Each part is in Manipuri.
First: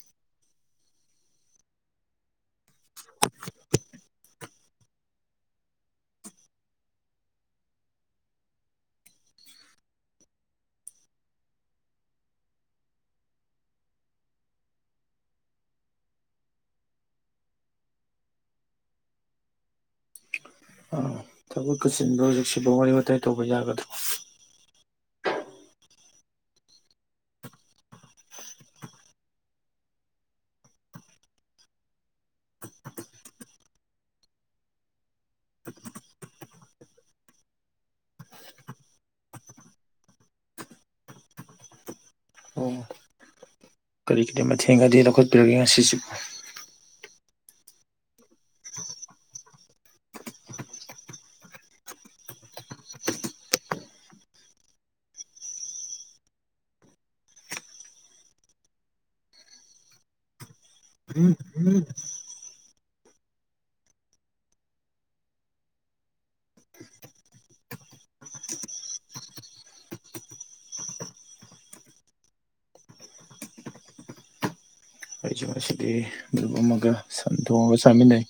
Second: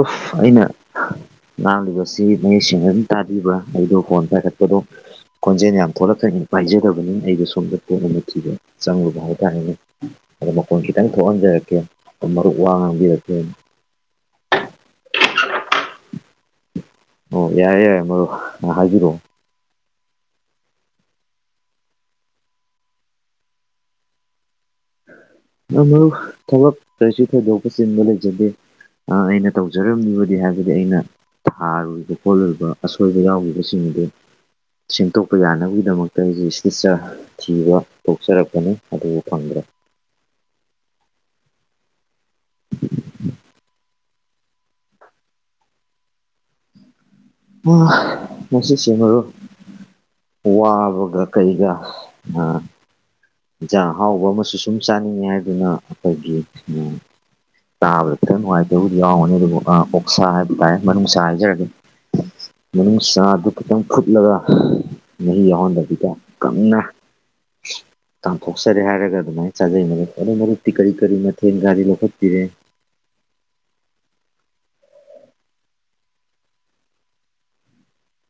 ꯑꯨꯞ ꯑꯩꯅ ꯉꯥꯡꯂꯤꯕꯁꯤ ꯃꯌꯦꯛ ꯁꯦꯡꯅ ꯑꯗꯨꯝ ꯇꯥꯕꯤꯕ꯭ꯔꯥ ꯑꯩꯗꯣ ꯐꯣꯟ ꯄꯥꯏꯔꯛꯄꯗꯣ ꯈꯣꯟꯖꯦꯜ ꯌꯥꯝ ꯊꯣꯛꯂꯛꯈ꯭ꯔꯗꯤ ꯄꯥꯏꯖꯗꯕꯅꯤꯅ ꯑꯩꯗ‌ꯣ ꯁꯣꯝꯗ ꯄꯣꯠ ꯑꯃ ꯊꯤꯗ ꯆꯪꯂꯨꯕ ꯍꯥꯏꯇꯥꯥꯔꯦꯅꯦ ꯑꯗꯣ ꯃꯈꯣꯟ ꯈꯤꯇꯪ ꯊꯣꯛꯍꯟꯖꯔꯛꯀꯦ ꯑ ꯃꯔꯨꯞ ꯋꯥ ꯉꯥꯡꯕꯤꯔꯛꯀꯦ ꯑꯣ ꯌꯥꯏꯌ‌ꯦ ꯌꯥꯏꯌ‌ꯦ ꯃꯔꯨꯞ ꯍꯥꯏꯕꯤꯔꯛꯑꯣ ꯑꯥ ꯊꯕꯛꯀꯥ ꯆꯤꯟꯕꯔ‌ꯣ ꯍꯧꯖꯤꯛꯁꯤꯕꯨ ꯋꯥꯔꯤ ꯋꯥꯇꯥꯏ ꯇꯧꯕ ꯌꯥꯒꯗ꯭ꯔ‌ꯣ ꯑ ꯃꯔꯨꯞ ꯊꯕꯛ ꯀꯔꯤꯁꯨ ꯊ‌ꯣꯏꯗꯣꯛꯄ ꯆꯤꯟꯕ ꯂꯩꯖꯗꯦ ꯑ ꯑꯩꯅ ꯇꯧꯖꯔꯝꯂꯤꯕꯗꯤ ꯍꯥꯏꯕꯗꯤ ꯑꯩꯅ ꯊꯥꯔꯨꯔꯤꯕ ꯈꯣꯠꯂꯨꯔꯤꯕ ꯑꯁꯣꯏꯕ ꯌꯥꯎꯈꯤꯕꯁꯤꯡ ꯑꯗꯨ ꯁꯦꯝꯗꯣꯛꯄ ꯌꯥꯅꯕꯒꯤꯗꯃꯛꯇ ꯑꯩꯁꯨ ꯏꯁꯇꯠꯆꯔ ꯊꯤꯕ ꯊꯣꯛꯆꯔꯛꯄꯅꯤ ꯑꯗꯨꯕꯨ ꯐꯪꯗ꯭ꯔꯦ ꯑꯣ ꯀꯔꯤ ꯀꯔꯤ ꯃꯇ‌ꯦꯜꯒꯗꯤ ꯂꯧꯈꯠꯄꯤꯔꯒꯦ ꯉꯁꯤꯁꯤꯕꯨ ꯑ ꯉꯁꯤꯁ‌ꯦ ꯃꯔꯨꯞ ꯋꯥꯕꯒ ꯀꯩꯒ ꯑꯥ ꯏꯟꯖꯥꯡ ꯑꯍꯥꯎꯕ ꯑꯃꯁꯨ ꯁꯨꯝ ꯆꯥꯅꯤꯡꯉꯦ ꯍꯥꯏꯗꯨꯅ ꯑꯩꯈꯣꯏꯒꯤ ꯑ ꯇꯥꯕꯗ ꯈꯤꯇꯪ ꯅꯨꯡꯉꯥꯏꯇꯕꯕꯨꯗꯤ ꯌꯥꯎꯔꯝꯒꯅꯤ ꯑꯗꯨꯕꯨ ꯑꯣꯛꯁꯥ ꯍꯥꯏꯕ ꯇꯥꯏ ꯃꯅꯨꯡꯁꯥ ꯍꯥꯏꯖꯔꯒꯦ ꯃꯅꯨꯡ ꯆꯥꯗꯨ ꯈꯤꯇꯪ ꯐꯨꯠꯂꯒ ꯃꯍꯤ ꯌꯥꯎꯍꯟꯗꯕꯤꯗ ꯀꯪꯅ ꯀꯥꯝꯊꯣꯛꯆꯔꯦ ꯍꯥꯏꯔꯒ ꯑꯗꯨꯃꯥꯏꯅ ꯆꯥꯖꯩ ꯃꯔ ꯃꯔꯣꯏ ꯃꯔꯨꯞꯛꯇꯤ ꯀꯔꯤ ꯀꯔꯤ ꯃꯊꯦꯜ ꯒꯥꯔꯤ ꯂꯧꯈꯠꯄꯤꯔꯦ ꯑꯩꯁꯨꯦ ꯉꯗꯤ ꯂꯨꯞ ꯑꯃꯒ ꯁꯟ ꯊꯣꯡꯉꯒ ꯆꯥꯃꯤꯟꯅꯩ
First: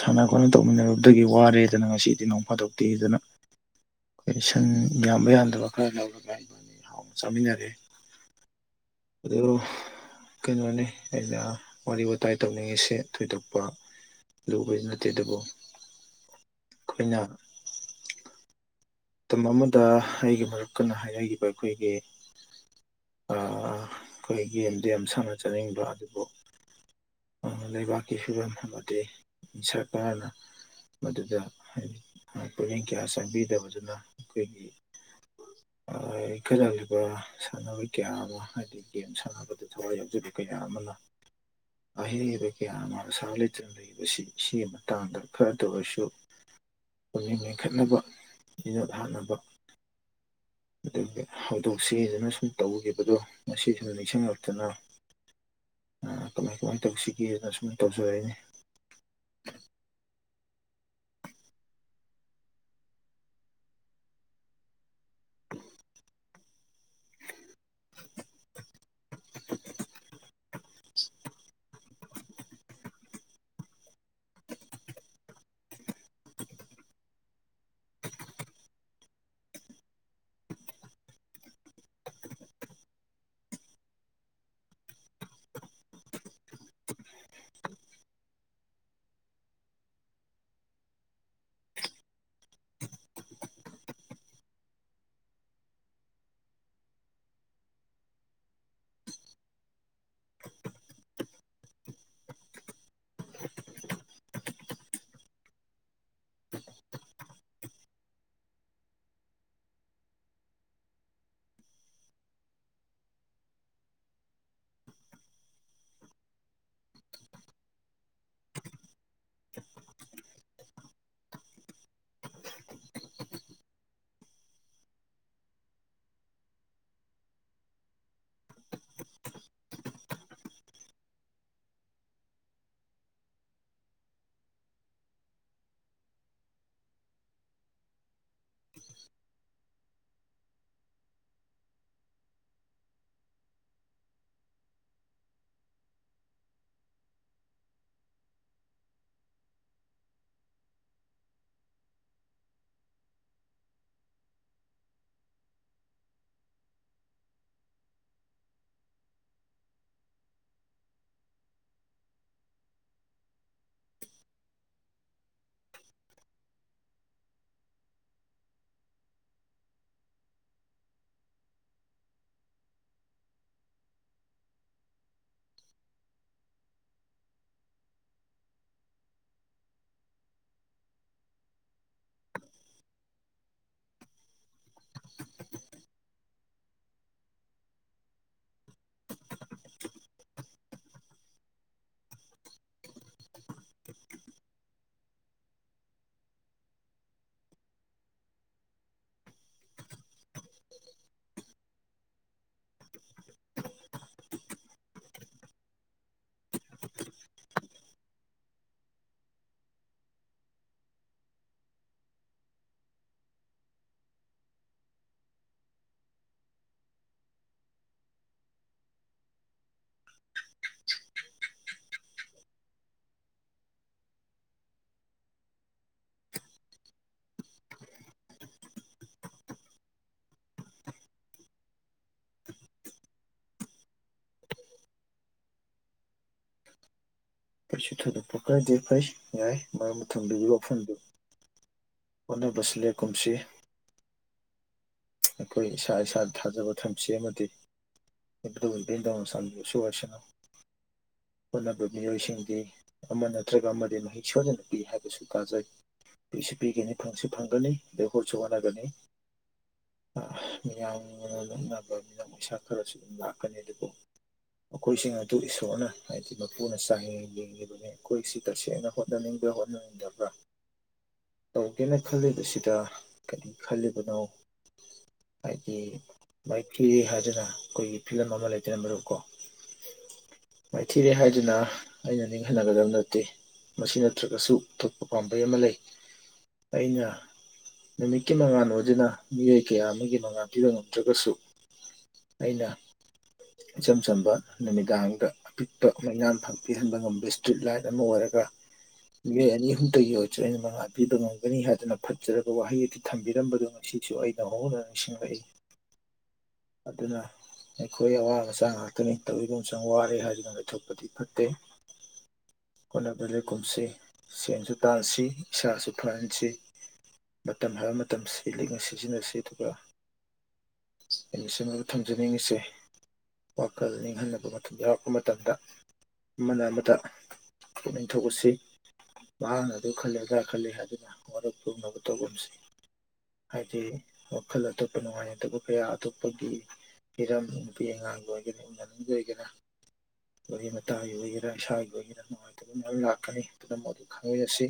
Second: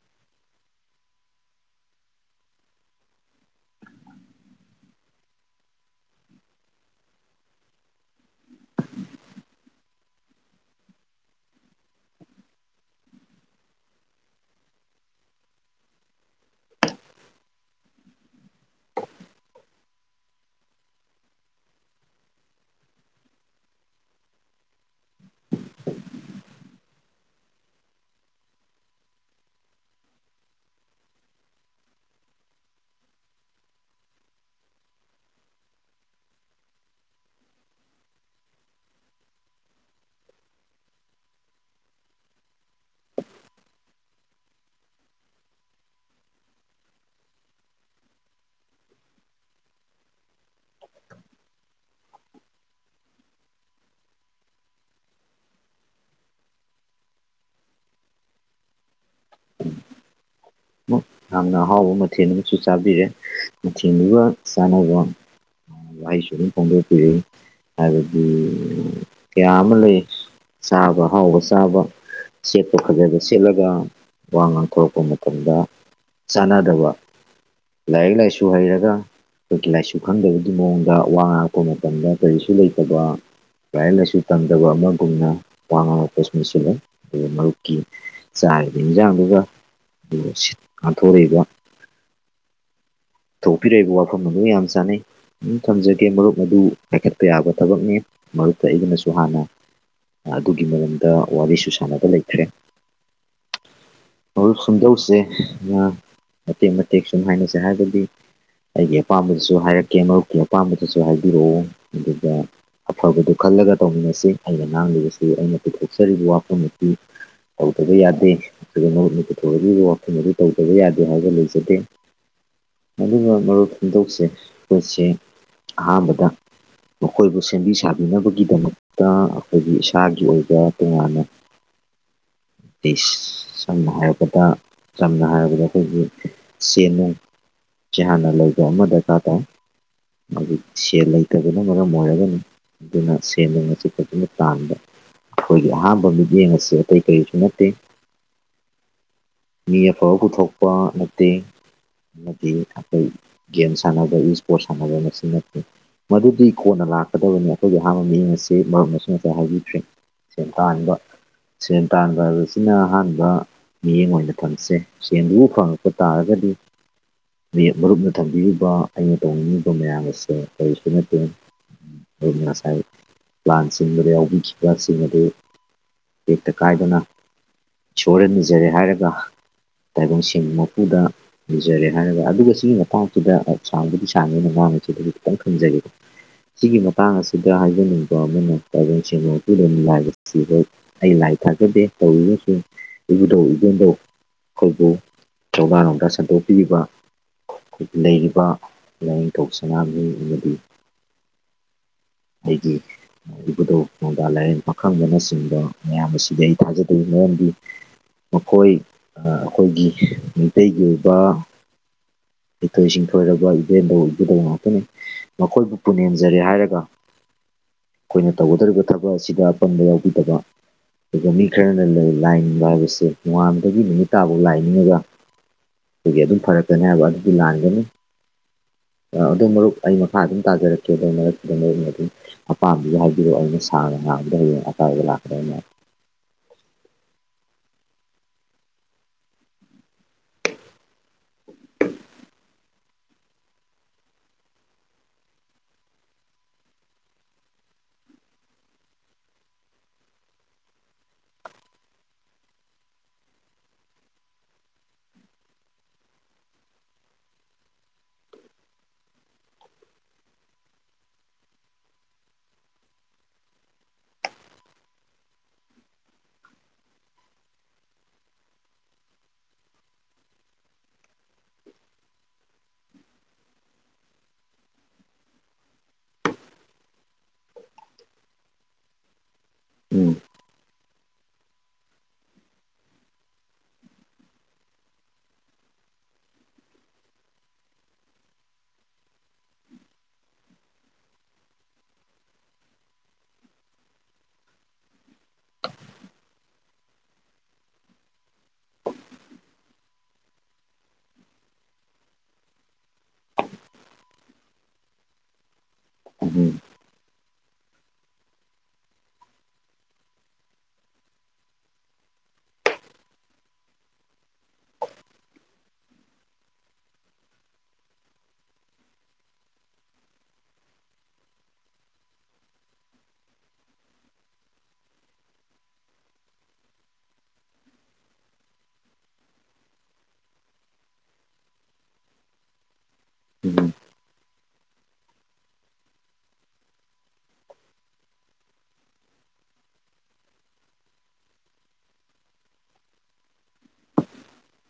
ꯁꯥꯟꯅ ꯈꯣꯠꯅ ꯇꯧꯃꯤꯟꯅꯔꯨꯕꯗꯒꯤ ꯋꯥꯔꯦꯗꯅ ꯉꯁꯤꯗꯤ ꯅꯣꯡ ꯐꯥꯗꯣꯛꯇꯦꯗꯅ ꯑꯩꯣꯏ ꯁꯟ ꯌꯥꯝꯕ ꯌꯥꯗꯕ ꯈꯔ ꯂꯧꯔꯒ ꯑꯩꯕꯥꯅꯤ ꯍꯥꯎꯅ ꯆꯥꯃꯤꯟꯅꯔꯦ ꯑꯗꯨ ꯀꯩꯅꯣꯅꯤ ꯑꯩꯅ ꯋꯥꯔꯤ ꯋꯥꯋꯇꯥꯏ ꯇꯧꯅꯤꯡꯉꯤꯁꯦ ꯊꯣꯏꯗꯣꯛꯄ ꯂꯨꯕꯁꯨ ꯅꯠꯇꯦ ꯑꯗꯨꯕꯨ ꯑꯩꯈꯣꯏꯅ ꯃꯇꯝ ꯑꯃꯗ ꯑꯩꯒꯤ ꯃꯔꯨꯞꯀꯅ ꯍꯥꯏꯅꯈꯤꯕ ꯑꯩꯈꯣꯏꯒꯤ ꯑꯩꯈꯣꯏ ꯒꯦꯝꯗ ꯌꯥꯝ ꯁꯥꯟꯅ ꯆꯠꯅꯤꯡꯕ ꯑꯗꯨꯕꯨ ꯂꯩꯕꯥꯛꯀꯤ ꯐꯤꯕꯝ ꯑꯃꯗꯤ ꯁꯔꯀꯥꯔꯅ ꯃꯗꯨꯗ ꯍꯥꯏꯗꯤ ꯄꯨꯛꯅꯤꯡ ꯀꯌꯥ ꯆꯪꯕꯤꯗꯕꯗꯨꯅ ꯑꯩꯈꯣꯏꯒꯤ ꯏꯟꯈꯠꯍꯕ ꯁꯥꯟꯅꯔꯣꯏ ꯀꯌꯥ ꯑꯃ ꯍꯥꯏꯗꯤ ꯒꯦꯝ ꯁꯥꯟꯅꯕꯗ ꯊꯋꯥꯏ ꯌꯥꯎꯖꯕ ꯀꯌꯥ ꯑꯃꯅ ꯑꯍꯩꯕ ꯀꯌꯥꯃꯥ ꯄꯧꯁꯥ ꯂꯩꯇꯥꯗꯅ ꯂꯩꯔꯤꯕ ꯁꯤꯒꯤ ꯃꯇꯥꯡꯗ ꯈꯔꯗ ꯑꯣꯏꯔꯁꯨ ꯄꯨꯛꯅꯤꯡ ꯃꯦꯟꯈꯠꯅꯕ ꯁꯤꯖꯣ ꯍꯥꯠꯅꯕ ꯑꯗꯨꯒꯤ ꯍꯧꯗꯣꯛꯁꯤꯗꯅ ꯁꯨꯝ ꯇꯧꯈꯤꯕꯗꯣ ꯉꯁꯤꯁꯤꯅ ꯅꯤꯡꯁꯤꯡꯉꯛꯇꯨꯅ ꯑ ꯀꯃꯥꯏ ꯀꯃꯥꯏꯅ ꯇꯧꯁꯤꯒꯦꯅ ꯁꯨꯃꯥꯏꯅ ꯇꯧꯖ ꯍꯥꯏꯅꯤ ꯌꯥꯝꯅ ꯑꯍꯥꯎꯕ ꯃꯊꯦꯜ ꯑꯃꯁꯨ ꯆꯥꯕꯤꯔꯦ ꯃꯊꯦꯜꯗꯨꯒ ꯆꯥꯅꯕ ꯂꯏꯁꯨꯔ ꯐꯣꯡꯗꯣꯛꯄꯤꯔꯤ ꯑꯗꯨꯗꯒꯤ ꯀꯌꯥ ꯑꯃ ꯂꯩ ꯆꯥꯕ ꯍꯍꯥꯎꯕ ꯆꯥꯕ ꯁꯦꯠꯄ ꯐꯖꯕ ꯁꯦꯠꯂꯒ ꯋꯥ ꯉꯥꯡꯊꯣꯔꯛꯄ ꯃꯇꯝ ꯑꯗꯨꯗ ꯆꯥꯟꯅꯗꯕ ꯂꯥꯏꯔꯤꯛ ꯂꯥꯏꯁꯨ ꯍꯩꯔꯒ ꯐꯔꯇꯤꯂꯥꯏꯁꯁꯨ ꯈꯪꯗꯕꯒꯤ ꯃꯑꯣꯡꯗ ꯋꯥ ꯉꯥꯡꯉꯛꯄ ꯃꯇꯝꯗ ꯀꯔꯤꯁꯨ ꯂꯩꯇꯕ ꯂꯥꯏꯔꯤꯛ ꯂꯥꯏꯁꯨ ꯇꯝꯗꯕ ꯑꯃꯒꯨꯝꯅ ꯋꯥ ꯉꯥꯡꯉꯛꯄꯥꯇꯁꯨ ꯃꯁꯤꯂꯦ ꯑꯗꯨꯒ ꯃꯔꯨꯞꯀꯤ ꯆꯥꯏꯗꯤꯅ ꯆꯥꯡꯗꯨꯒ ꯑꯗꯨꯒ ꯁꯤ ꯉꯥꯊꯣꯔꯛꯏꯕ ꯊꯣꯛꯄꯤꯔꯛꯏꯕ ꯋꯥꯐꯝ ꯑꯗꯨ ꯌꯥꯝ ꯆꯥꯅꯩ ꯑꯗꯨꯝ ꯊꯝꯖꯒꯦ ꯃꯔꯨꯞ ꯃꯗꯨ ꯄꯥꯏꯈꯠꯄ ꯌꯥꯕ ꯊꯕꯛꯅꯤ ꯃꯔꯨꯞꯛꯇ ꯑꯩꯒꯤꯅꯁꯨ ꯍꯥꯟꯅ ꯑꯗꯨꯒꯤ ꯃꯔꯝꯗ ꯋꯥꯔꯤꯁꯨ ꯁꯥꯟꯅꯕ ꯂꯩꯈ꯭ꯔꯦ ꯃꯍꯔꯜ ꯁꯨꯝꯗꯧꯁꯦ ꯃꯇꯦꯛ ꯃꯇꯦꯛ ꯁꯨꯝ ꯍꯥꯏꯅꯁꯦ ꯍꯥꯏꯔꯒꯗꯤ ꯑꯩꯒꯤ ꯑꯄꯥꯝꯕꯗꯁꯨ ꯍꯥꯏꯔꯛꯀꯦ ꯃꯔꯨꯞꯀꯤ ꯑꯄꯥꯝꯕꯗꯁꯨ ꯍꯥꯏꯕꯤꯔꯛꯎ ꯑꯗꯨꯒ ꯑꯐꯕꯗꯨ ꯈꯜꯂꯒ ꯇꯧꯃꯤꯟꯅꯁꯤ ꯑꯩꯅ ꯉꯥꯡꯂꯤꯕꯁꯤ ꯑꯩꯅ ꯄꯨꯊꯣꯛꯆꯔꯤꯕ ꯋꯥꯐꯝ ꯑꯁꯤ ꯇꯧꯗꯕ ꯌꯥꯗꯦ [unintelligible] ꯋꯥꯐꯝ ꯑꯗꯨ ꯇꯧꯗꯕ ꯌꯥꯗꯦ ꯍꯥꯏꯕ ꯂꯩꯖꯗꯦ ꯑꯗꯨꯒ ꯃꯔꯨꯞ ꯐꯣꯡꯗꯣꯛꯁꯦ ꯑꯩꯈꯣꯏꯁꯦ ꯑꯍꯥꯟꯕꯗ ꯃꯈꯣꯏꯕꯨ ꯁꯦꯝꯕꯤ ꯁꯥꯕꯤꯅꯕꯒꯤꯗꯃꯛꯇ ꯑꯩꯈꯣꯏꯒꯤ ꯏꯁꯥꯒꯤ ꯑꯣꯏꯕ ꯇꯣꯉꯥꯟꯅ ꯏꯁ ꯁꯝꯅ ꯍꯥꯏꯔꯕꯗ ꯆꯝꯅ ꯍꯥꯏꯔꯕꯗ ꯑꯩꯈꯣꯏꯒꯤ ꯆꯦꯅꯨꯡ ꯁꯤ ꯍꯥꯟꯅ ꯂꯧꯕ ꯑꯃ ꯗꯔꯀ ꯇꯥꯏ ꯃꯔꯨꯞ ꯁꯦꯜ ꯂꯩꯇꯕꯅ ꯃꯔꯝ ꯑꯣꯏꯔꯒꯅꯤ ꯑꯗꯨꯅ ꯁꯦꯟꯗꯣ ꯐꯖꯅ ꯇꯥꯟꯕ ꯑꯩꯈꯣꯏꯒꯤ ꯑꯍꯥꯟꯕ ꯃꯤꯠꯌꯦꯡ ꯑꯁꯤ ꯑꯩꯈꯣꯏ ꯀꯔꯤꯁꯨ ꯅꯠꯇꯦ ꯃꯤ ꯑꯐꯕ ꯄꯨꯊꯣꯛꯄ ꯅꯠꯇꯦ ꯑꯃꯗꯤ ꯑꯩꯈꯣꯏ ꯒꯦꯝ ꯁꯥꯟꯅꯕ ꯏꯁꯄꯣꯔꯠ ꯁꯥꯟꯅꯕ ꯃꯁꯤ ꯅꯠꯇꯦ ꯃꯗꯨꯗꯤ ꯀꯣꯟꯅ ꯂꯥꯛꯀꯗꯕꯅꯤ ꯑꯩꯈꯣꯏꯒꯤ ꯑꯍꯥꯟꯕ ꯃꯤ ꯑꯁꯤ ꯃꯅꯁꯨ ꯉꯁꯥꯏ ꯍꯥꯏꯕꯤꯈ꯭ꯔꯤ ꯁꯦꯟ ꯇꯥꯟꯕ ꯁꯦꯟ ꯇꯥꯟꯕ ꯍꯥꯏꯕꯁꯤꯅ ꯑꯍꯥꯟꯕ ꯃꯤꯠꯌꯦꯡ ꯑꯣꯏꯅ ꯐꯝꯁꯦ ꯁꯦꯡꯕꯨ ꯐꯪꯉꯛꯄ ꯇꯥꯔꯒꯗꯤ ꯅꯦ ꯃꯔꯨꯞꯅ ꯊꯝꯕꯤꯔꯤꯕ ꯑꯩꯅ ꯇꯧꯅꯤꯡꯉꯤꯕ ꯃꯌꯥꯝ ꯑꯁꯦ ꯀꯔꯤꯁꯨ ꯅꯠꯇꯦ ꯑꯩ ꯉꯁꯥꯏ ꯄ꯭ꯂꯥꯟ ꯁꯤꯡ ꯗꯨꯗ ꯌꯥꯎꯕꯤꯈꯤꯕ ꯁꯤꯡ ꯑꯗꯨ ꯇꯦꯛꯇ ꯀꯥꯏꯗꯅ ꯏꯁꯣꯔꯗ ꯅꯤꯖꯔꯦ ꯍꯥꯏꯔꯒ ꯇꯥꯏꯕꯪ ꯁꯤꯡ ꯃꯄꯨꯗ ꯅꯤꯖꯔꯦ ꯍꯥꯏꯔꯒ ꯑꯗꯨꯒ ꯁꯤꯒꯤ ꯃꯇꯥꯡꯁꯤꯗ ꯁꯥꯡꯕꯨꯗꯤ ꯁꯥꯡꯉꯦ ꯑꯩꯅ ꯉꯥꯡꯕꯁꯤ ꯑꯗꯨ ꯈꯤꯇꯪ ꯈꯪꯖꯔꯦ ꯁꯤꯒꯤ ꯃꯇꯥꯡ ꯑꯁꯤꯗ ꯍꯥꯏꯖꯅꯤꯡꯕ ꯑꯃꯅ ꯇꯥꯏꯕꯪ ꯁꯦꯝꯕ ꯃꯄꯨꯅ [unintelligible] ꯑꯩ ꯂꯥꯏ ꯊꯥꯖꯗꯦ ꯇꯧꯔꯤꯕꯁꯨꯡ ꯏꯕꯨꯗꯧ ꯏꯕꯦꯟꯗꯧ ꯑꯩꯈꯣꯏꯕꯨ [unintelligible] ꯅꯨꯡꯗ ꯁꯟꯗꯣꯛꯄꯤꯔꯤꯕ ꯈꯣꯏ ꯂꯩꯔꯤꯕ ꯂꯥꯏꯅꯤꯡꯊꯧ ꯁꯅꯥꯃꯍꯤ ꯑꯃꯗꯤ ꯑꯩꯒꯤ ꯏꯕꯨꯙꯧ ꯅꯣꯡꯗꯥ ꯂꯥꯏꯔꯦꯟ ꯄꯥꯈꯪꯕꯅꯆꯤꯡꯕ ꯃꯌꯥꯝ ꯑꯁꯤꯗꯩ ꯑꯩ ꯊꯥꯖꯗꯦ ꯃꯔꯝꯗꯤ ꯃꯈꯣꯏ ꯑ ꯑꯩꯈꯣꯏꯒꯤ ꯃꯩꯇꯩꯒꯤ ꯑꯣꯏꯕ ꯍꯩꯊꯣꯏ ꯁꯤꯡꯊꯣꯏꯔꯕ ꯏꯕꯦꯟꯗꯧ ꯏꯕꯨꯗꯧ ꯉꯥꯛꯇꯅꯤ ꯃꯈꯣꯏꯕꯨ ꯄꯨꯅꯦꯝꯖꯔꯦ ꯍꯥꯏꯔꯒ ꯑꯩꯈꯣꯏꯅ ꯇꯧꯒꯗꯧꯔꯤꯕ ꯊꯕꯛ ꯑꯁꯤꯗ ꯑꯄꯟꯕ ꯌꯥꯎꯕꯤꯗꯕ ꯑꯗꯨꯒ ꯃꯤ ꯈꯔꯅ ꯂꯩ ꯂꯥꯏꯅꯤꯡꯕ ꯍꯥꯏꯕꯁꯦ ꯅꯣꯡꯉꯥꯟꯕꯗꯒꯤ ꯅꯨꯃꯤꯠ ꯇꯥꯕꯧ ꯂꯥꯏꯅꯤꯡꯉꯒ ꯑꯗꯨꯒꯤ ꯑꯗꯨꯝ ꯐꯔꯛꯀꯅꯤ ꯍꯥꯏꯕ ꯑꯗꯨꯗꯤ ꯂꯥꯟꯒꯅꯤ ꯑꯥ ꯑꯗꯨ ꯃꯔꯨꯞ ꯑꯩ ꯃꯈꯥ ꯑꯗꯨꯝ ꯇꯥꯖꯔꯛꯀꯦ [unintelligible] ꯑꯄꯥꯝꯕꯗꯣ ꯍꯥꯏꯕꯤꯔꯣ ꯑꯩꯅ ꯁꯥꯡꯅ ꯉꯥꯡꯕꯗ ꯍꯌꯦꯡ ꯑꯀꯥꯏꯕ [unintelligible] [inaudible] ꯀꯩꯁꯨ ꯊꯣꯏꯗꯣꯛꯄ ꯀꯥꯏꯗꯦ ꯐꯩ ꯌꯥꯏ ꯃꯔꯨꯞꯅ ꯊꯝꯕꯤꯔꯤꯕ ꯋꯥꯐꯝꯗꯨ ꯍꯣꯠꯅꯕꯁꯨ ꯂꯦꯞꯀꯨꯝꯁꯤ ꯑꯩꯈꯣꯏ ꯏꯁꯥ ꯏꯁꯥ ꯊꯥꯖꯕ ꯊꯝꯁꯤ ꯑꯃꯗꯤ ꯏꯕꯨꯙꯧ ꯏꯕꯦꯟꯗꯧꯅ ꯆꯥꯟꯕꯤꯕꯁꯨ ꯑꯣꯏꯁꯅꯣ ꯍꯣꯠꯅꯕ ꯃꯤꯑꯣꯏꯁꯤꯡꯗꯤ ꯑꯃ ꯅꯠꯇ꯭ꯔꯒ ꯑꯃꯗꯤ ꯃꯍꯩ ꯁꯣꯏꯗꯅ ꯄꯤ ꯍꯥꯏꯕꯁꯨ ꯇꯥꯖꯩ ꯄꯤꯁꯨ ꯄꯤꯒꯅꯤ ꯐꯪꯁꯨ ꯐꯪꯒꯅꯤ ꯑꯗꯩ ꯍꯣꯠꯁꯨ ꯍꯣꯠꯅꯒꯅꯤ ꯑ ꯃꯤꯌꯥꯝꯅ [unintelligible] ꯄꯩꯁꯥ ꯈꯔꯁꯨ ꯑꯗꯨꯝ ꯂꯥꯛꯀꯅꯤ ꯑꯗꯨꯕꯨ ꯃꯈꯣꯏꯁꯤꯡ ꯑꯗꯨ ꯏꯁꯣꯔꯅ ꯍꯥꯏꯗꯤ ꯃꯄꯨꯅ ꯆꯥꯡꯌꯦꯡ ꯌꯦꯡꯂꯤꯕꯅꯤ ꯑꯩꯈꯣꯏꯁꯤ ꯇꯁꯦꯡꯅ ꯍꯣꯠꯅꯅꯤꯡꯕ꯭ꯔꯥ ꯍꯣꯠꯅꯅꯤꯡꯗꯕ꯭꯭ꯔꯥ ꯇꯧꯒꯦꯅ ꯈꯜꯂꯤꯕꯁꯤꯗ ꯀꯔꯤ ꯈꯜꯂꯤꯕꯅꯣ ꯍꯥꯏꯗꯤ ꯃꯥꯏꯊꯤ ꯍꯥꯏꯗꯅ ꯑꯩꯈꯣꯏꯒꯤ ꯐꯤꯚꯝ ꯑꯃ ꯂꯩꯗꯅ ꯃꯔꯨꯞꯀꯣ ꯎꯝ ꯃꯥꯏꯊꯤꯔꯦ ꯍꯥꯏꯗꯨꯅ ꯑꯩꯅ ꯅꯤꯡꯍꯟꯅꯒꯗꯕ ꯅꯠꯇꯦ ꯃꯁꯤ ꯅꯠꯇ꯭ꯔꯒꯁꯨ ꯑꯇꯣꯞꯄ ꯄꯥꯝꯕꯩ ꯑꯃ ꯂꯩ ꯑꯩꯅ ꯅꯨꯃꯤꯠꯀꯤ ꯃꯉꯥꯜ ꯑꯣꯏꯗꯨꯅ ꯃꯤꯑꯣꯏ ꯀꯌꯥ ꯑꯃꯒꯤ ꯃꯉꯥꯜ ꯄꯤꯕ ꯉꯝꯗ꯭ꯔꯒꯁꯨ ꯑꯩꯅ ꯏꯆꯝ ꯆꯝꯕ ꯅꯨꯃꯤꯗꯥꯡꯗ ꯑꯄꯤꯛꯄ ꯃꯩꯉꯥꯟ ꯐꯪ ꯄꯤꯍꯟꯕ ꯉꯝꯕ ꯏꯁꯇ꯭ꯔꯤꯠ ꯂꯥꯏꯠ ꯑꯃ ꯑꯣꯏꯔꯒ ꯃꯤꯑꯣꯏ ꯑꯅꯤ ꯑꯍꯨꯝꯇꯒꯤ ꯑꯣꯏꯔꯁꯨ ꯑꯩꯅ ꯃꯉꯥꯜ ꯄꯤꯕ ꯉꯝꯒꯅꯤ ꯍꯥꯏꯗꯨꯅ ꯐꯠꯖꯔꯕ ꯋꯥꯍꯩ ꯑꯗꯨ ꯊꯝꯕꯤꯔꯝꯕꯗꯨ ꯉꯁꯤꯁꯨ ꯑꯩ ꯅꯧꯍꯧꯅꯥꯅ ꯅꯤꯡꯁꯤꯡꯂꯛꯏ ꯎꯝ ꯑꯗꯨꯅ ꯑꯩꯈꯣꯏ ꯑꯋꯥ ꯃꯆꯥ ꯉꯥꯛꯇꯅꯤ ꯇꯧꯏꯒꯨꯝꯁꯨꯡ ꯋꯥꯔꯦ ꯍꯥꯏꯗꯨꯅ ꯂꯩꯊꯣꯛꯄꯗꯤ ꯐꯠꯇꯦ ꯍꯣꯠꯅꯕꯗ ꯂꯦꯞꯀꯨꯝꯁꯤ ꯁꯦꯟꯁꯨ ꯇꯥꯟꯁꯤ ꯏꯁꯥꯁꯨ ꯐꯍꯟꯁꯤ ꯃꯇꯝ ꯍꯥꯏꯕ ꯃꯇꯝꯁꯤ ꯂꯤꯛꯅ ꯁꯤꯖꯤꯟꯅꯁꯤ ꯑꯗꯨꯒ ꯑꯩꯅ ꯁꯤꯃꯒ ꯊꯝꯖꯅꯤꯡꯉꯤꯁꯦ ꯋꯥꯈꯜ ꯅꯤꯡꯍꯟꯅꯕ ꯃꯇꯝ ꯌꯥꯎꯔꯛꯄ ꯃꯇꯝꯗ ꯑꯃꯅ ꯑꯃꯗ ꯄꯨꯛꯅꯤꯡ ꯊꯧꯒꯠꯁꯤ ꯃꯍꯥꯛꯅ ꯑꯗꯨ ꯈꯜꯂꯦ ꯑꯗꯥ ꯈꯜꯂꯦ ꯍꯥꯏꯗꯨꯅ ꯋꯥꯔꯧ ꯄꯨꯛꯂꯧꯅꯕ ꯇꯧꯒꯨꯝꯁꯤ ꯎꯝ ꯍꯥꯏꯗꯤ ꯋꯥꯈꯜ ꯑꯇꯣꯞꯄ ꯅꯨꯡꯉꯥꯏꯅꯗꯕ ꯀꯌꯥ ꯑꯇꯣꯞꯄꯒꯤ ꯍꯤꯔꯝ ꯅꯨꯄꯤ ꯑꯉꯥꯡꯒꯤ ꯑꯣꯏꯒꯅꯤ [unintelligible] ꯃꯅꯨꯡꯒꯤ ꯑꯣꯏꯒꯦꯔꯥ ꯑꯣꯏ ꯃꯇꯥꯒꯤ ꯑꯣꯏꯒꯦꯔꯥ ꯏꯁꯥꯒꯤ ꯑꯣꯏꯒꯦꯔꯥ ꯉꯥꯏ [unintelligible] ꯑꯩ ꯂꯥꯛꯀꯅꯤ ꯑꯗꯨꯅ ꯑꯃꯨꯛ ꯑꯗꯨ ꯈꯪꯃꯤꯟꯅꯁꯤ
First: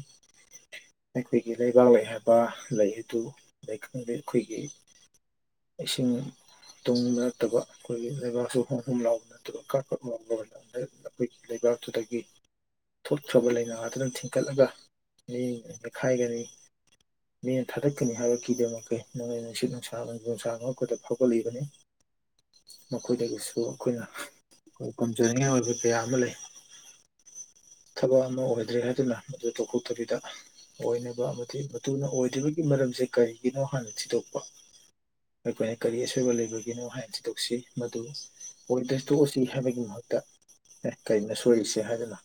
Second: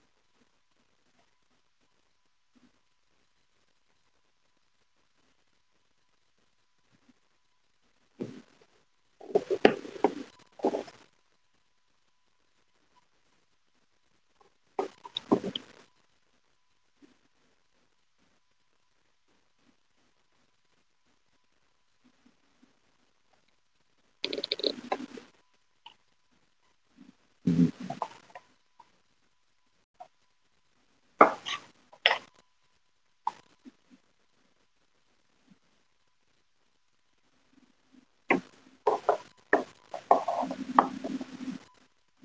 ꯑꯩꯈꯣꯏꯒꯤ ꯂꯩꯕꯥꯛ ꯂꯩ ꯍꯥꯏꯕ ꯂꯩ ꯑꯗꯨ ꯂꯩꯀꯪꯗ ꯑꯩꯈꯣꯏꯒꯤ ꯆꯤꯡ ꯇꯨꯡ ꯅꯠꯇꯕ ꯑꯩꯈꯣꯏꯒꯤ ꯂꯩꯕꯥꯛꯁꯨ ꯍꯣꯝ ꯍꯣꯝ ꯂꯥꯎꯕ ꯅꯠꯇꯕ ꯀ꯭ꯔꯛ ꯀ꯭ꯔꯛ ꯂꯥꯎꯕ ꯃꯇꯝ ꯑꯩꯈꯣꯏꯒꯤ ꯂꯩꯕꯥꯛꯇꯨꯗꯒꯤ ꯊꯣꯛꯈ꯭ꯔꯕ ꯂꯩꯅꯥ ꯑꯗꯨꯅ ꯊꯤꯟꯀꯠꯂꯒ ꯃꯤ ꯅꯦꯠꯈꯥꯏꯒꯅꯤ ꯃꯤꯅ ꯊꯥꯗꯛꯀꯅꯤ ꯍꯥꯏꯕ ꯀꯤꯗ ꯃꯈꯩ ꯅꯣꯏ ꯅꯨꯡꯁꯤꯠ ꯅꯨꯡꯁꯥ ꯅꯨꯡꯁꯥ ꯑꯃ ꯈ ꯐꯒꯜ ꯂꯩꯕꯅꯦ ꯃꯈꯣꯏꯗꯒꯤꯁꯨ ꯑꯩꯈꯣꯏꯅꯣꯏ ꯄꯨꯝꯝꯖꯅꯤꯡꯉꯥꯏ ꯑꯣꯏꯕ ꯀꯌꯥ ꯑꯃ ꯂꯩ [inaudible] ꯎꯝ ꯊꯕꯛ ꯑꯃ ꯑꯣꯏꯗ꯭ꯔꯦ ꯍꯥꯏꯗꯨꯅ ꯃꯗꯨ ꯇꯧꯊꯣꯛꯇꯕꯤꯗ ꯑꯣꯏꯅꯕ ꯑꯃꯗꯤ ꯃꯇꯨꯡꯅ ꯑꯣꯏꯗ꯭ꯔꯤꯕꯒꯤ ꯃꯔꯝꯁꯦ ꯀꯔꯤꯒꯤꯅꯣ ꯍꯥꯟꯅ ꯊꯤꯗꯣꯛꯄ ꯑꯩꯈꯣꯏꯅ ꯀꯔꯤ ꯑꯁꯣꯏꯕ ꯂꯩꯕꯒꯤꯅꯣ ꯍꯥꯏꯅ ꯊꯤꯗꯣꯛꯁꯤ ꯃꯗꯨ ꯑꯣꯏꯗ ꯇꯣꯛꯑꯁꯤ ꯍꯥꯏꯕꯒꯤ ꯃꯍꯨꯠꯇ ꯑꯦ ꯀꯔꯤꯩꯅ ꯁꯣꯏꯏꯁꯦ ꯍꯥꯏꯗꯅ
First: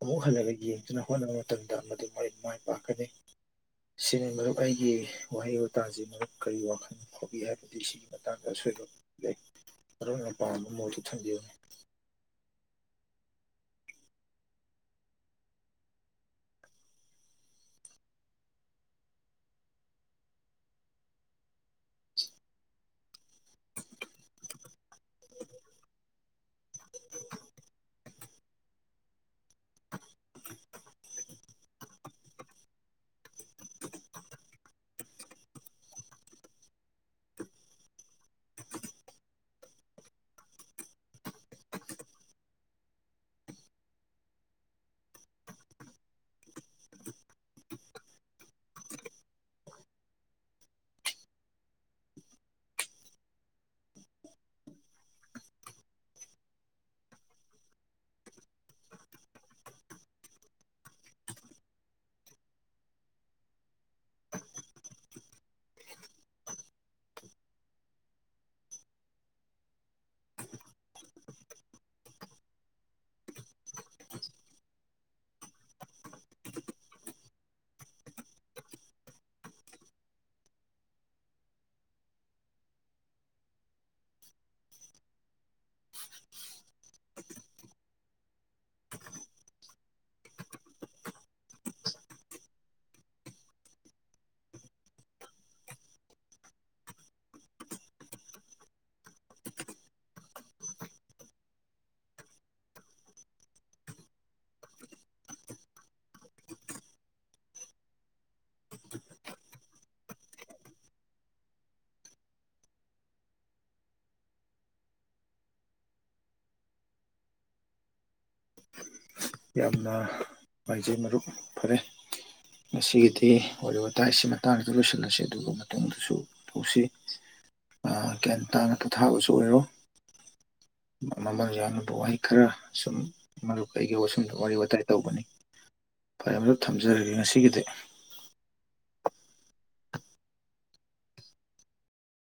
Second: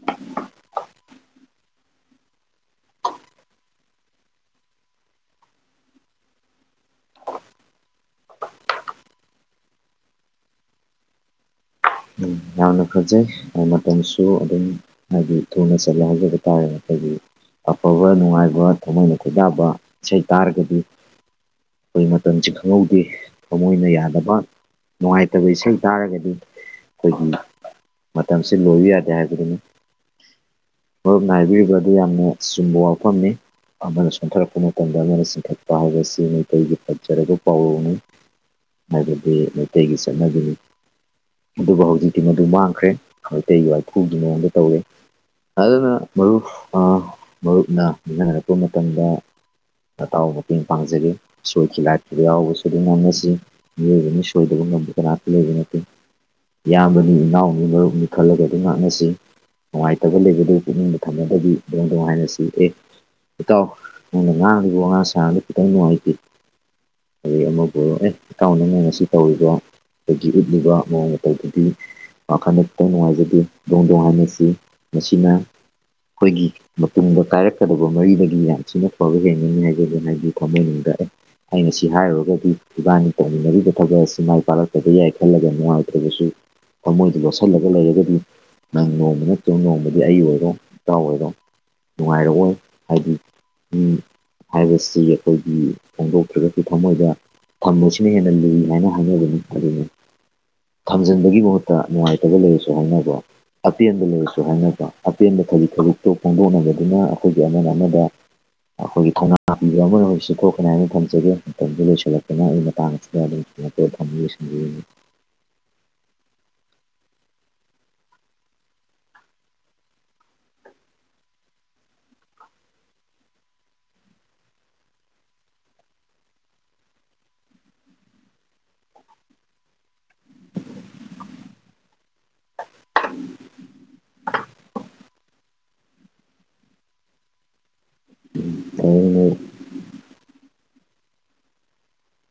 ꯑꯃꯨꯛ ꯍꯜꯂꯒ ꯌꯦꯡꯗꯨꯅ ꯍꯣꯠꯅꯕ ꯃꯇꯝꯗ ꯃꯗꯨ ꯃꯣꯏ ꯃꯥꯏ ꯄꯥꯛꯀꯅꯤ ꯁꯤꯅꯤ ꯃꯔꯨꯞ ꯑꯩꯒꯤ ꯋꯥꯍꯩ ꯋꯥꯇꯥꯁꯤ ꯃꯔꯨꯞ ꯀꯔꯤ ꯋꯥꯈ ꯍꯣꯕꯤ ꯍꯥꯏꯕꯗꯤ ꯁꯤꯒꯤ ꯃꯇꯥꯡꯗ ꯑꯁꯣꯏꯗ ꯂꯩ ꯃꯔꯝꯅ ꯄꯥꯝꯕ ꯃꯣꯏꯗꯨ ꯊꯝꯕꯤꯌꯨꯅꯤ ꯎꯝ ꯌꯥꯝꯅ ꯐꯖꯩ ꯃꯇꯝꯁꯨ ꯑꯗꯨꯝ ꯍꯥꯏꯗꯤ ꯊꯨꯅ ꯆꯠꯂꯦ ꯍꯥꯏꯖꯕ ꯇꯥꯔꯦ ꯑꯩꯈꯣꯏꯒꯤ ꯑꯐꯕ ꯅꯨꯡꯉꯥꯏꯕ ꯊꯃꯣꯏꯅ ꯈꯣꯏꯗꯥꯕ ꯏꯁꯩ ꯇꯥꯔꯒꯗꯤ ꯑꯩꯈꯣꯏ ꯃꯇꯝꯁꯦ ꯈꯪꯍꯧꯗꯦ ꯊꯃꯣꯏꯅ ꯌꯥꯗꯕ ꯅꯨꯡꯉꯥꯏꯇꯕ ꯏꯁꯩ ꯇꯥꯔꯒꯗꯤ ꯑꯩꯈꯣꯏꯒꯤ ꯃꯇꯝꯁꯤ ꯂꯣꯏꯕ ꯌꯥꯗꯦ ꯍꯥꯏꯕꯗꯨꯅꯤ ꯨꯞ ꯉꯥꯏꯕꯤꯔꯤꯕ ꯑꯗꯨ ꯌꯥꯝꯅ ꯆꯨꯝꯕ ꯋꯥꯐꯝꯅꯤ ꯑꯃꯅ ꯆꯣꯟꯊꯔꯛꯄ ꯃꯇꯝꯗ ꯑꯃꯅ ꯆꯤꯡꯈꯠꯄ ꯍꯥꯏꯕꯁꯤ ꯃꯩꯇꯩꯒꯤ ꯐꯖꯔꯕ ꯄꯥꯎꯔꯧꯅꯤ ꯍꯥꯏꯕꯗꯤ ꯃꯩꯇꯩꯒꯤ ꯆꯠꯅꯕꯤꯅꯤ ꯑꯗꯨꯕꯨ ꯍꯧꯖꯤꯛꯇꯤ ꯃꯗꯨ ꯃꯥꯡꯈ꯭ꯔꯦ ꯃꯩꯇꯩꯒꯤ ꯋꯥꯏꯈꯨꯒꯤ ꯃꯣꯟꯗ ꯇꯧꯔꯦ ꯑꯗꯨꯅ ꯃꯔꯨꯞ ꯃꯔꯨꯞꯅ ꯅꯤꯡꯅꯍꯔꯛꯄ ꯃꯇꯝꯗ ꯑꯇꯥꯎꯕ ꯃꯇꯦꯡ ꯄꯥꯡꯖꯒꯦ ꯁꯣꯏꯈꯤ ꯂꯥꯏꯄꯗ ꯌꯥꯎꯕꯁꯨ ꯑꯗꯨꯝ ꯉꯝꯅꯁꯤ ꯃꯤꯅꯤ ꯁꯣꯏꯗꯕꯨꯡ ꯉꯝꯀꯅ ꯔꯥꯛꯂꯤꯕ ꯏꯌꯥꯝꯕꯅꯤ ꯏꯅꯥꯎꯅꯤ ꯃꯔꯨꯞꯅꯤ ꯈꯜꯂꯒ ꯑꯗꯨꯝ ꯉꯥꯛꯅꯁꯤ ꯅꯨꯡꯉꯥꯏꯇꯕ ꯂꯩꯕ ꯑꯗꯨ ꯄꯨꯛꯅꯤꯡꯗ ꯊꯝꯅꯗꯕꯤ ꯑꯗꯨ ꯅꯨꯡꯉꯥꯏꯅ ꯁꯤꯔꯦ ꯏꯇꯥꯎ ꯅꯪꯅ ꯉꯥꯡꯗꯨꯕꯨ ꯉꯥꯡ ꯁꯥꯥꯡꯅꯕꯗ ꯈꯤꯇꯪ ꯅꯨꯡꯉꯥꯏꯇꯦ ꯑꯩ ꯑꯃꯕꯨ ꯑꯦ ꯑꯦꯀꯥꯎꯟ ꯑꯅ ꯉꯁꯤ ꯇꯧꯔꯤꯕ ꯑꯗꯒꯤ ꯎꯠꯂꯤꯕ ꯃꯑꯣꯡ ꯃꯇꯧꯗꯗꯤ ꯋꯥꯈꯜꯇ ꯅꯨꯡꯉꯥꯏꯖꯗꯦ ꯗꯣꯡ ꯗꯣꯡ ꯍꯥꯏꯅꯁꯤ ꯃꯁꯤꯅ ꯑꯩꯈꯣꯏꯒꯤ ꯃꯇꯨꯡꯗ ꯀꯥꯏꯔꯛꯀꯗꯕ ꯃꯔꯤꯗꯒꯤ ꯌꯥꯝ ꯊꯤꯅ ꯐꯕ ꯍꯦꯟꯒꯅꯤꯉꯖꯗꯅ ꯑꯩꯗꯤ ꯊꯝꯃꯣꯏꯅꯤꯡꯗ ꯑꯩ ꯑꯩꯅ ꯁꯤ ꯍꯥꯏꯔꯨꯔꯒꯗꯤ ꯏꯕꯥꯅꯤ ꯇꯧꯃꯤꯟꯅꯔꯤꯕ ꯊꯕꯛ ꯑꯁꯤ ꯃꯥꯏ ꯄꯥꯛꯂꯛꯇꯕ ꯌꯥꯏ ꯈꯜꯂꯒ ꯅꯨꯡꯉꯥꯏꯇ꯭ꯔꯕꯁꯨ ꯊꯃꯣꯏꯗ ꯂꯣꯠꯁꯤꯜꯂꯒ ꯂꯩꯔꯒꯗꯤ ꯅꯪ ꯅꯣꯡꯃ ꯅ ꯆꯨꯝ ꯅꯣꯡꯃꯗꯤ ꯑꯩ ꯑꯣꯏꯔꯣ ꯏꯄꯥ ꯑꯣꯏꯔꯣ ꯅꯨꯡꯉꯥꯏꯔꯑꯣꯣꯏ ꯍꯥꯏꯗꯤ ꯃꯤ ꯍꯥꯏꯕꯁꯤ ꯑꯩꯈꯣꯏꯒꯤ ꯐꯣꯡꯗꯣꯛ ꯊꯗꯛꯀꯤ ꯊꯃꯣꯏꯗ ꯊꯝꯕꯁꯤꯅ ꯍꯦꯟꯅ ꯂꯨꯏ ꯍꯥꯏꯅ ꯍꯥꯏꯅꯕꯅꯤ ꯑꯗꯨꯅꯤ ꯊꯝꯖꯤꯟꯕꯒꯤ ꯃꯍꯨꯠꯇ ꯅꯨꯡꯉꯥꯏꯇꯕ ꯂꯩꯔꯁꯨ ꯍꯥꯏꯅꯕꯣ ꯑꯄꯦꯟꯕ ꯂꯩꯔꯁꯨ ꯍꯥꯏꯅꯕ ꯑꯄꯦꯟꯕ ꯊꯔꯤ ꯊꯧꯕꯛꯇꯣ ꯐꯣꯡꯗꯣꯛꯅꯕꯗꯨꯅ ꯑꯩꯈꯣꯏꯒꯤ ꯑꯃꯅ ꯑꯃꯗ ꯑꯩꯈꯣꯏꯒꯤ ꯊꯧꯅꯥ ꯄꯤꯕ ꯑꯃ ꯑꯣꯏꯔꯁꯤ ꯈꯣꯠꯀꯅꯤ ꯍꯥꯏꯅ ꯊꯝꯖ ꯖꯒꯦ ꯃꯇꯝꯗꯨ ꯂꯣꯏꯁꯤꯜꯂꯛꯛꯇꯨꯅ ꯑꯩꯒꯤ ꯃꯇꯥꯡꯁꯤꯗ ꯑꯗꯨꯝꯉꯛꯇ ꯐꯝ ꯂꯣꯏꯁꯤꯟꯕꯤꯅꯤ [inaudible] ꯌꯥꯝꯅ ꯅꯨꯡꯉꯥꯏꯖꯩ ꯃꯔꯨꯞ ꯐꯔꯦ [inaudible] ꯉꯁꯤꯒꯤꯗꯤ ꯋꯥꯔꯤ ꯋꯥꯇꯥꯏ ꯑꯁꯤ ꯃꯇꯥꯡꯗ ꯂꯣꯏꯁꯤꯜꯂꯁꯤ ꯑꯗꯨꯒ ꯃꯇꯨꯡꯗꯁꯨ ꯇꯧꯁꯤ ꯒ꯭ꯌꯥꯟ ꯇꯥꯅ ꯇꯊꯥꯕꯁꯨ ꯑꯣꯏꯔꯣ ꯃꯃꯜ ꯌꯥꯝꯂꯕ ꯋꯥꯍꯩ ꯈꯔ ꯁꯨꯝ ꯃꯗꯨ ꯀꯩꯒꯤ ꯋꯥꯔꯤ ꯋꯥꯇꯥꯏ ꯇꯧꯕꯅꯤ ꯐꯔꯦ ꯑꯗꯨ ꯊꯝꯖꯔꯒꯦ ꯉꯁꯤꯒꯤꯗꯤ ꯑ [inaudible]